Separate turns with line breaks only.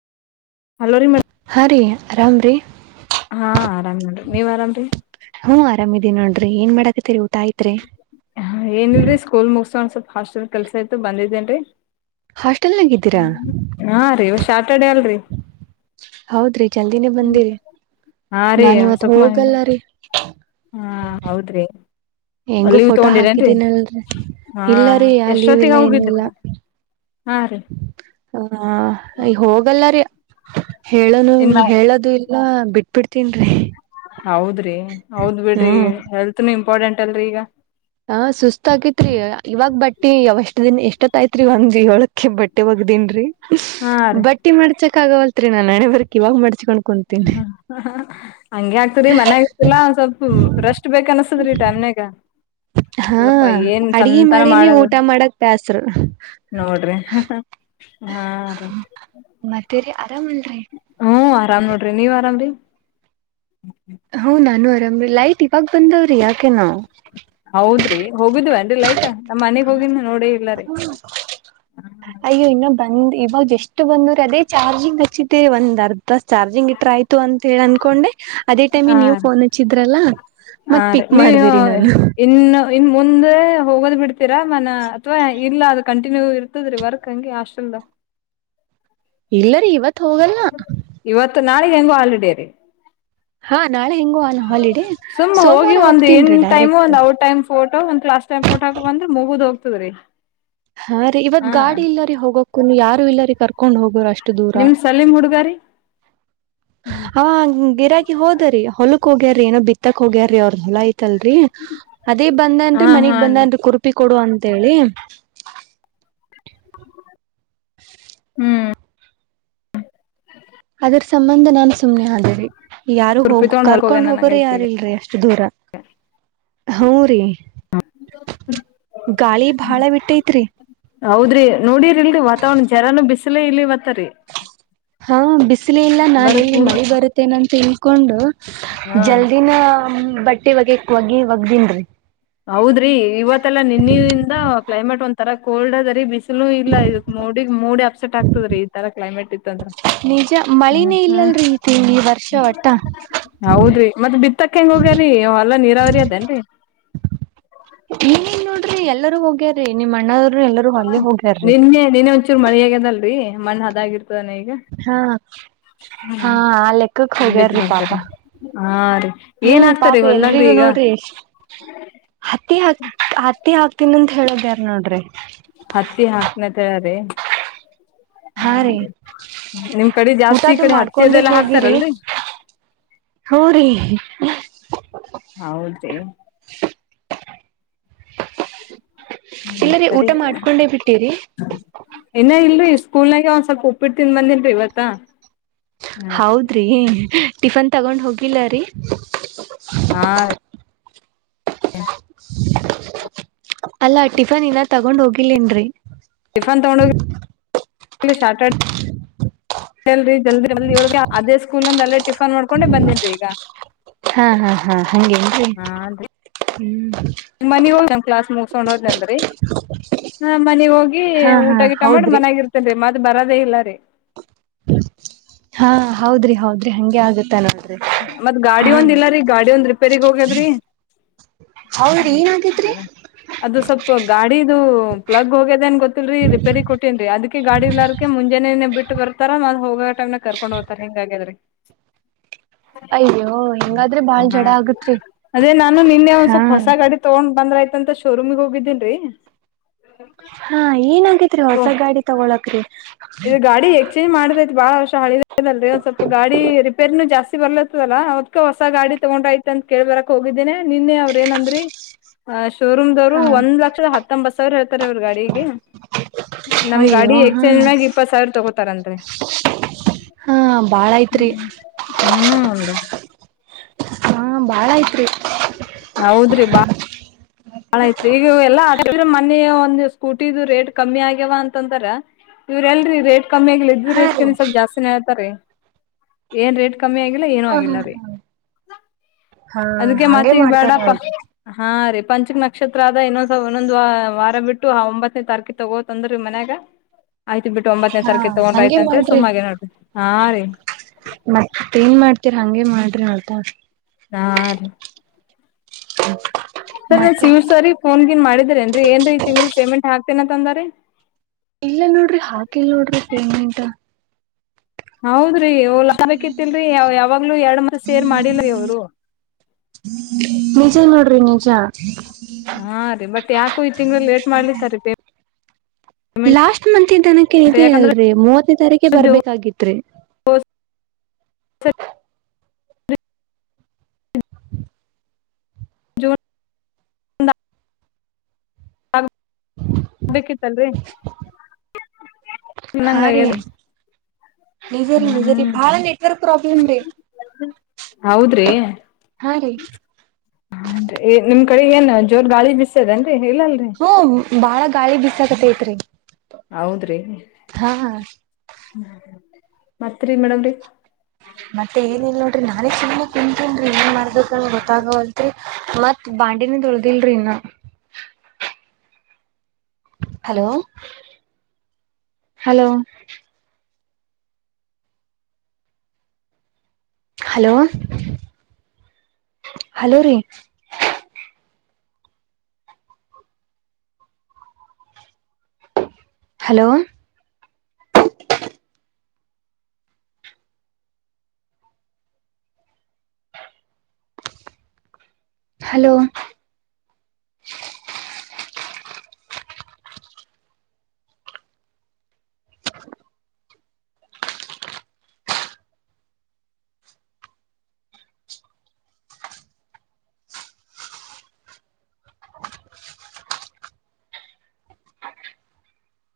Hello ರೀ ಮೇಡ್
ಹಾ ರೀ ಆರಾಮ್ ರೀ
ಹಾ ಆರಾಮ್ ನೋಡಿ ನೀವ್ ಆರಾಮ್ರಿ
ಹ್ನು ಆರಾಮಿದೀ ನೋಡ್ರಿ ಏನ್ ಮಾಡಾಕತಿರಿ ಊಟ ಆಯ್ತ್ರಿ
ಹಾ ಏನಿಲ್ರರಿ ಸ್ಕೂಲ್ ಮುಗಸ ಸ್ವಲ್ಪ ಹಾಸ್ಟೆಲ್ ಕೆಲ್ಸ ಇತ್ತು ಬಂದಿದ್ದೇನ್ರರಿ
[unintelligible] ಗಿದ್ದೀರಾ [unintelligible]
[unintelligible] ಕಡೆ ಅಲ್ರಿ
ಹೌದ್ರಿ ಜಲ್ದಿನೇ ಬಂದಿರಿ
ಹಾ ರೀ
ನಾನು ಇವತ್ತು
ಸ್ವಲ್ಪ ಹಂಗ
ಹೋಗಲ್ಲ ರೀ
ಹಾ ಹೌದ್ರಿ
ಹೆಂಗೂ
ಅಲ್ಲಿಗೂ
ಫೋಟೋ
ತಗೊಂಡಿರೇನ್ರಿ
ಹಾಕಿದೀನಲ್ರಿ
ಹಾ
ಇಲ್ಲ ರೀ ಯಾ
ಎಷ್ಟೊತ್ತಿಗೆ ಹೋಗಿದ್ರಿ ಹಾ ರೀ
ಹ ಹೋಗಲ್ಲ ರೀ ಹೇಳನು
ಇನ್ನ
ಹೇಳದು ಇಲ್ಲ ಬಿಟ್ ಬಿಡ್ತೀನಿ
ಹೌದ್ರಿ ಹೌದ್ ಬಿಡ್ರಿ ಹೆಲ್ತ್ನು ಇಂಪಾರ್ಟೆಂಟ್ ಅಲ್ರರಿ ಈಗ
ಹಾ ಸುಸ್ತ ಆಗೇತ್ರಿ ಇವಾಗ ಬಟ್ಟಿವಷ್ಟ ದಿನ ಎಷ್ಟೊತ್ತ ಐತ್ರಿ ಒಂದ್ [unintelligible] ಳಕ್ಕೆ ಬಟ್ಟಿಗ ರಿ
ಹಾ ರೀ
ಬಟ್ಟಿ ಮಾಡ್ಚಕ ಆಗವಲ್ತ್ರಿ ನಾನ್ ಹಣೆಬರ್ಕ್ ಇವಾಗ ಮಾಡ್ಸ್ಕೊಂಡ [unintelligible]
ಹ ಹಂಗೆ ಆಗ್ತರಿ ಮನ್ಯಾಗರ್ತಿಲ್ಲ ಸ್ವಲ್ಪ ರಷ್ಟ್ ಬೇಕ ಅನ್ಸತದ್ರಿ ಟೈಮ್ನ [unintelligible] ಗ [unintelligible]
ಹಾ
ಅಲ್ಲಪ್ಪಾ ಏನ್
ಅಡ್ಗಿ
ಚಂತನ
ಮಾಡಿನಿ
ಮಾಡದು
ಊಟ ಮಾಡಕ್ ಬ್ಯಾಸ್ರು.
[unintelligible] ನೋಡ್ರಿ ಹಾ
ಮತ್ತೇರಿ ಆರಾಮಲ್ರರಿ
ಹ್ಮ್ ಆರಾಮ್ ನೋಡ್ರಿ ನೀವ್ ಆರಾಮ್ರಿ
ಹ್ಮ [unintelligible] ಲೈಟ್ ಇವಾಗ ಬಂದವ್ರಿ ಯಾಕೆ ನಾವವು
ಹೋಗಿದ್ವ ಅನ್ಲ್ಲ ಆಯ್ತಾ ನಮ್ಮ್ ಮನೆಗ್ ಹೋಗಿದ್ ನೋಡಿ ಇಲ್ಲ ರೀ
ಅಯ್ಯೋ ಇನ್ನ ಬಂದ್ ಇವಾಗ ಎಷ್ಟಟ್ ಬಂದ್ರೆ ಅದೇ ಚಾರ್ಜಿಂಗ್ ಹಚ್ಚಿದ್ದೇರಿ ಒಂದ ಅರ್ಧ ಅ ಚಾರ್ಜಿಂಗ್ ಇಟ್ರ ಆಯ್ತು ಅಂತ ಹೇಳಿ ಅನ್ಕೊಂಡೆ ಅದೇ
ಹ
ಟೈಮಿ ನೀವವು ಫೋನ್ ಹಚ್ಚಿದ್ರಲ್ಲ
ಹ
ಮತ್
ರೀ
ಪಿಕ್
ನೀ
ಮಾಡ್ದಿರಿ ನಾನು
ಇನ್ನು ಇ ಮುಂದೆ ಹೋಗೋದ್ ಬಿಡ್ತೀರಾ ಮನ ಅಥ್ವಾ ಇಲ್ಲ ಅದ ಕಂ ನೀವು ಇರ್ತದ್ರಿ ವರ್ಕ್ ಹಂಗೆ ಹಾಸ್ಟೆಲ್ದ
ಇಲ್ಲರಿೀ ಇವತ್ ಹೋಗಲ್ನ
ನಾಳೆಗ್ ಹೆಂಗೋ ಆಲ್ರೆಡಿ ರೀ
ಹಾ ನಾಳೆ ಹೆಂಗೋ ಹಾಲಿಡೇ.
ಸುಮ್ಮ ಹೋಗಿ
ಸೋಮವಾರ
ಒಂದ್ ಏನ್
ಹೋಗ್ತೀನ್ರಿ
ಟೈಮು
ಡೈರೆಕ್ಟ್
ಒಂದ ಔ ಟೈಮ್ ಫೋಟೋ ಒ ಲಾಸ್ಟ್ ಟೈಮ್ ಫೋಟಾಕ ಬಂದ್ರ ಮುಗುದ್ ಹೋಗ್ತದ್ರೀ
ಹಾ ರೀ ಇವತ್ ಗಾಡಿ ಇಲ್ಲರಿ ಹೋಗಕ್ಕು ಯಾರು ಇಲ್ಲರಿ ಕರ್ಕೊಂಡ್ ಹೋಗೋರು ಅಷ್ಟೇ
ನಿಮ ಸಲೀಮ್ ಹುಡ್ಗಾರಿ
ಅವ ಗಿರಾಕಿ ಹೋದ್ರರಿ ಹೊಲಕ್ ಹೋಗ್ಯಾರೀ ಏನೋ ಬಿತ್ತಕ್ ಹೋಗ್ಯಾರೀ ಅವ ಹೊಲ ಆಯತಲ್ರರಿ ಅದೇ ಬಂದ ಅನ್್ರೀ
ಹಾ
[unintelligible]
ಹಾ
ಮನಗ್ ಬಂದ ಅನ್್ರಿ ಕುರುಪಿ ಕೊಡು ಅಂತ ಹೇಳಿ
ಹ್ಮ್
ಅದ್ರ ಸಂಬಂಧ ನಾನ್ ಸುಮ್ನೆ ಆದೇರಿ ಯಾರು
ತುರ್ಪಿ
ಹೋಗ
ತಗೊಂಡ್ ಹೊಲ್ಗ
ಕರ್ಕೊಂಡ್
ಹೋಗ್ಯಾನ
ಹೋಗೋರೆ
ನಂಗೈತ್ರಿ
ಯಾರು ಇಲ್ರಿ ಅಷ್ಟ ದೂರ ಹೌ ರೀ ಗಾಳಿ ಬಾಳ ಬಿಟ್ಟೈತ್ರಿ
ಲ ಇಲ್ಲಿ ಇವತ್ತರಿೀ
ಹಾಂ ಬಿಸಿಲ ಇಲ್ಲ ನಾನು ಇ
ಪೂರ್
ಮಳೆ ಬರುತ್ತೇನೆಂತ ಹಳ್ಕೊಂಡು
ಹಾ
ಜಲ್ದಿನ ಬಟ್ಟೆ ಒಗ್ ಒಗಿ ಒಗ್್ದಿನ್ೀ [unintelligible]
ಹೌದ್ರಿ ಇವತ್ತಲ್ಲಾ ನಿನ್ನಿಂದ ಕ್ಲೈಮೇಟ್ ಒಂದ ತರಾ ಕೋಲ್ಡ್ ಅದ ರೀ ಬಿಸಿ ಇಲ್ಲ ಇದಕ್ ಮೂಡಗ್ ಮೂಡಿ ಅಪ್ಸೆಟ್ ಆಗ್ತದ್ರೀ ಈ ತರ ಕ್ಲೈಮೇಟ್ ಇತ್ತಂದ್ರ
ನಿಜ
ಹ್ಮ
ಮಳಿನೇ
ಹ್ಮ್
ಇಲ್ಲಲ್ರಿ ಈ ತಿಂಗ್ ಈ ವರ್ಷ ಒಟ್ಟ
ಹೌದ್ರಿ ಮತ್ತೆ ಬಿತ್ತಕ್ಕ ಹೆಂಗ ಹೋಗ್ಯರಿೀ ಎಲ್ಲ ನೀರಾವರಿ ಅದೇನ್ರಿ
ನೀನ್ನ್ ನೋಡ್ರಿ ಎಲ್ಲರೂ ಹೋಗ್ಯಾರೀ ನಿಮ್ಮ್ ಅಣ್ಣವ್ರು ಎಲ್ಲರೂ ಅಲ್ಲೇ ಹೋಗ್ಯಾರ್ರಿ
ನಿನ್ನೆ ನಿನ್ನೆ ಒಂಚೂರು ಮಳಿ ಆಗ್ಯದಲ್ರರಿ ಮಣ್ಣ ಅದಾಗಿರರಿ
ಹಾ ಹಾ ಆ ಲೆಕ್ಕಕ್
ಅದ್ ಬಿತ್
ಹೋಗ್ಯಾರಿ ಪಾಪ
ಬರ್ತಾರ ಹಾ ರೀ ಏನ್
ಹ್ಮ್ ಪಾಪ
ಹಾಕ್ತಾರಿ ಹೊಲ್ದಾಗ್ರಿ
ಎಲ್ರಿಗೂೋ
ಈಗ
ನೋಡ್ರಿ ಹತ್ತಿ ಹಾಕ್ ಹತ್ತಿ ಹಾಕ್ತನ ಅಂತ ಹೇಳೋದ ಯಾರ ನೋಡ್ರಿ
ಹತ್ತಿ ಹಾಕ್ನ ತಯಾರಿ
ಹಾ ರೀ
ಹಾದ ನಿಮ್ ಕಡೆ ಜಾಸ್ತಿ ಈ
ಊಟದು
ಕಡೆ ಹತ್ತಿದೆಲ್ಲ ಹಾಕ್ತಾರಲ್ರಿರಿ
ಹಊ ರೀ
ಹೌದು ರೀ ಹ್ಮ
ಇಲ್ಲರಿ
ಸರಿ
ಊಟ ಮಾಡ್ಕೊಂಡೆ ಬಿಟ್ಟಿರಿ
ಇನ್ನ ಇಲ್ರಿ ಇಷ್ಟ ಸ್ಕೂಲ್ ನಾಗೆ ಒಂದ್ ಸ್ವಲ್ಪ ಉಪ್ಪಿಟ್ಟು ತಿಂದನ್ ಬಂದಿನ್ರಿ ಇವತ್ತ
ಹೌದ್ರಿ ಟಿಫನ್ ತಗೊಂಡ್ ಹೋಗಿಲ್ಲ ರೀ
ಹಾ ಹಾ
ಅಲ್ಲಾ ಟಿಫನ್ ನ ತಗೊಂಡ್ ಹೋಗಿಲನ್ರಿ
ಟರಿಫನ್ ತಗೊಂಡ ಹೋಗಿ ಅ ಶ್ಯಾಟರಡೆ ಲ್ರಿ ಜಲ್ದಿ ಜಲ್ದಿಳಗೆ ಅದೇ ಸ್ಕೂಲ್ ನಂದ ಅಲ್ಲೇ ಟಿಫನ್ ಮಾಡ್ಕೊಂಡೆ ಬಂದಿದಿ ಈಗ
ಹಂಗೆ ಹೇನ್ರಿ
ನಿ್ [unintelligible] ಮನ ಹೋಗದ್ ನಮ್ ಕ್ಲಾಸ್ ಮುಗಸ್ಕೊಂಡ್ ಹೋದ್ನನ್ರಿ ಹಾ ಮನಗ್
ಹಾ ಹಾ
ಹೋಗಿಊಟ ಗೀಟಾ ಮಾಡಿ
ಹೌದ್ರಿ
ಮನ್ಯಾಗ ಇರ್ತೇನ್ ಮತ ಬರದೇ ಇಲ್ಲ ರೀ
ಹಾ ಹೌದ್ರಿ ಹೌದ್ರಿ ಹಗೆ ಆಗತ್ತ ನೋ
ಮತ್ ಗಾಡಿ ಒಂದ ಇಲ್ಲ ರೀ ಗಾಡಿ ಒಂದ್ ರಿಪೇರಿಗ್ ಹೋಗ್ಯದ್ರಿ
ಹೌದ್ರಿ ಏನಾಗೇತ್ರಿ
ಹ್ಮ ಅದು ಸ್ವಲ್ಪ ಗಾಡಿದ ಪ್ಲಗ್ ಹೋಗ್ಯದೇನ್ ಗೊತ್ತ ರಿ ರಿಪೇರಿ ಕೊಟ್ಟೇನ್ರಿ ಅದ್ಕ್ಕೆ ಗಾಡಿ ಇಲ್ಲಾರಕ್ಕೆ ಮುಂಜಾನೆನೆ ಬಿಟ್ಟು ಬರ್ತಾರ ಹೋಗೋ ಟೈಮ್ನಾಗ ಕರ್ಕೊಂಡ್ ಹೋಗ್ತಾರ ಹಿಂಗಗಾದ್ರೆ
ಅಯ್ಯೋ ಹೆಂಗಾದ್ರೆ ಬಾಳ್ ಜಡ ಆಗತ್ರಿ
ಅದೇ ನಾನು ನಿನ್ನೆ ಒಂದ್
ಹಾ
ಸ್ವಲ್ಪ ಹೊಸ ಗಾಡಿ ತೊಗೊಂಡ್ ಬಂದ್ರ ಆ್ತಂತ ಶೋರೂಮಗ್ ಹೋಗಿದ್ದೀನ್ರರಿ
ಹಾ ಏನಾಗೇತರಿ
ಓ
ಹೊಸ ಗಾಡಿ ತಗೊಳಕ್ರಿ
ಇದು ಗಾಡಿ ಎಕ್ಸ್ಚೇಂಜ್ ಮಾಡ ಬಹಳ ವರ್ಷ ಹಳಿದದಲ್ರಿ ಒಂದ್ ಸ್ವಲ್ಪ ಗಾಡಿ ರಿಪೇರ್ ನನು ಜಾಸ್ತಿ ಬರ್ಲತದಲ್ಲ ಅವ್ಕ ಹೊಸ ಗಾಡಿ ತಗೊಂಡ್ರೆ ಆತ್ ಅಂತ ಕೇಳಳ್ ಬರಕ್ ಹೋಗಿದ್ದೇನೆ ನಿನ್ನೆ ಅವ್ರ ಏನಂದ್ರೀ ಅ ಶೋರೂಮ್ ದವ್ರ
ಹಾ
ಒಂದ್ ಲಕ್ಷದ ಹತ್ತೊಂಬತ್ ಸಾವಿರ ಹೇಳ್ತಾರೆ ಇವರು ಗಾಡಿಗೆ ನಮ ಗಾಡಿ
ಅಯ್ಯೋ ಹಾ
ಎಕ್ಚೇಂಜ್ ಮ್ಯಾಗ ಇಪ್ಪತ್ ಸಾವಿರ ತಗೋತಾರನ್ರಿ
ಹಾ ಬಾಳ ಐತ್ರಿ
ಹ್ಮ್ ಹ್ಮ್
ಹಾ ಭಾಳ ಐತರೀ
ಹೌದ್ರಿ ಮೋನೆಯ ಒಂದು ಸ್ಕೂಟಿದು ರೇಟ್ ಕಮ್ಮಿ ಆಗ್ಯವ ಅಂತಂದ್ರ ಇವ್ರ ಎಲ್ರಿ ರೇಟ್ ಕಮ್ಮಿ ಆಗ್ಲಿ ಇದ್ರ
ಹಾ
ರೇಟ್
ರೀ
ಸ್ವಲ್ಪ ಜಾಸ್ತಿನ ಹಳ್ತಾರೆ ಏನ್ ರೇಟ್ ಕಮ್ಮಿ ಆಗಿಲ್ಲ ಏನೂ
ಹಾ
ಆಗಿಲ್ಲ ರೀ
ಹಾ ಹಾ
ಅದಕ್ಕೆ
ಹಂಗೆ
ಮತಿಗ್
ಮಾಡ್ತಾರ
ಬೇಡಪ್ಪ
ನೋಡ್ರಿ
ಹಾ ರಿ ಪಂಚ ನಕ್ಷತ್ರ ಆದ ಇನ್ನೊಂದ್ಸ ಒನ್ನೊಂದು ವಾರ ಬಿಟ್ಟು ಆ ಒಂಬತ್ತನೇ ತಾರೀಕಿ ತಗೋತ್ ಅಂದ್ರಿ ಮನ್ಯಾಗ ಆಯ್ತ ಬಿಟ್ಟು ಒಂಬತ್ತನೇ
ಹಾ
ತಾರೀಕು ತಗೊಂಡ್ರ
ಹಂಗೆ
ಆಯತಂತೆ
ಮಾಡ್ರಿ
ಸುಮ್ಮಾಗೇ ನೋಡ್ರಿ ಹ ರೀ
ಹರ್ ಹಂಗಗೆ ಮಾಡ್ರಿ ಹೇಳ್ತಾರ
ಹಾ ರೀ
ಹ್ಮ
ಸರ್ ನಾನ್ ಶಿವರ್ ಸರಿ ಫೋನ್ಗಿನ್ ಮಾಡಿದ್ರ ಏನ್ರರಿ ಏನ್ರಿ ಈ ತಿಂಗಳ ಪೇಮೆಂಟ್ ಹಾಕ್ತೇನಂತ ಅಂದ್ರ
ಇಲ್ಲ ನೋಡ್ರಿ ಹಾಕಲ್ ನೋಡ್ರಿ ಪೇಮೆಂಟ್
ಹೌದ್ರಿ ಅವ ಬೇಕಿತಿಲ್ರರಿ ಯ ಯಾವಾಗ್ಲೂ ಎರಡ್ ಮಂದ ಸೇರ್ ಮಾಡಿಲ್ರಿ ಅವ್ರ
ನಿಜ ನೋಡ್ರಿ ನಿಜ
ಹಾ ರೀ ಬಟ್ ಯಾಕು ಈ ತಿಂಗಗಳು ಲೇಟ್ ಮಾಡ್ಲಿತ ರೀ
ಲಾಸ್ಟ್ ಮಂತ್ನಕ್ಕೆ
ಪೇಮೆಂಟ್
ಇ
ಯಾಕಂದ್ರ
ಅಲ್ರರಿ ಮೂವತ್ತನೇ ತಾರೀಕೆ ಬರ್ಬೇಕಾಗಿತ್ರಿ
ಹಸ್ ಹ ಹ್ಮ ಹ್ಮ ಜೋ ರ ಹಾಗ ಬೇಕಿತ್ತೇನ್ರೀ
ಹಾ ರೀ
ನಂಗದೆ
ನಿಜರಿ ನಿಜರ್ ಬಾಳ ನೆಟ್ವರ್ಕ್ ಪ್ರಾಬ್ಲಮ ರೀ
ಹೌದ್ರಿ ನಿ ನಿಮ್ಮ್ ಕಡೆ ಏನು ಜೋರ್ ಗಳಿ ಬಿಸ್ದ
ಹ್ಮ ಬಾಳ ಗಾಳಿ ಬಿಸಾಕತ್ತ ಐತ್ರಿ
ಹೌದ್ರಿ ಮೇಡಮ ರೀ
ಮತ್ತೆ ಏನ ಇಲ್ ನೋಡ್ರಿ ನಾನೇ ಸುನೆ ಕುಂತೀನರಿ ಏನ್ ಮರ್ದ ಗೊತ್ತಾಗವಲ್ತ್ರಿ ಮತ್ ಬಾಂಡಿನ ತೊಳ್ದಿಲ್ರಿ ಇ ಹಲೋ ಹಲೋ ಹಲೋ ಹಲೋ ರೀ ಹಲೋ ಹಲೋ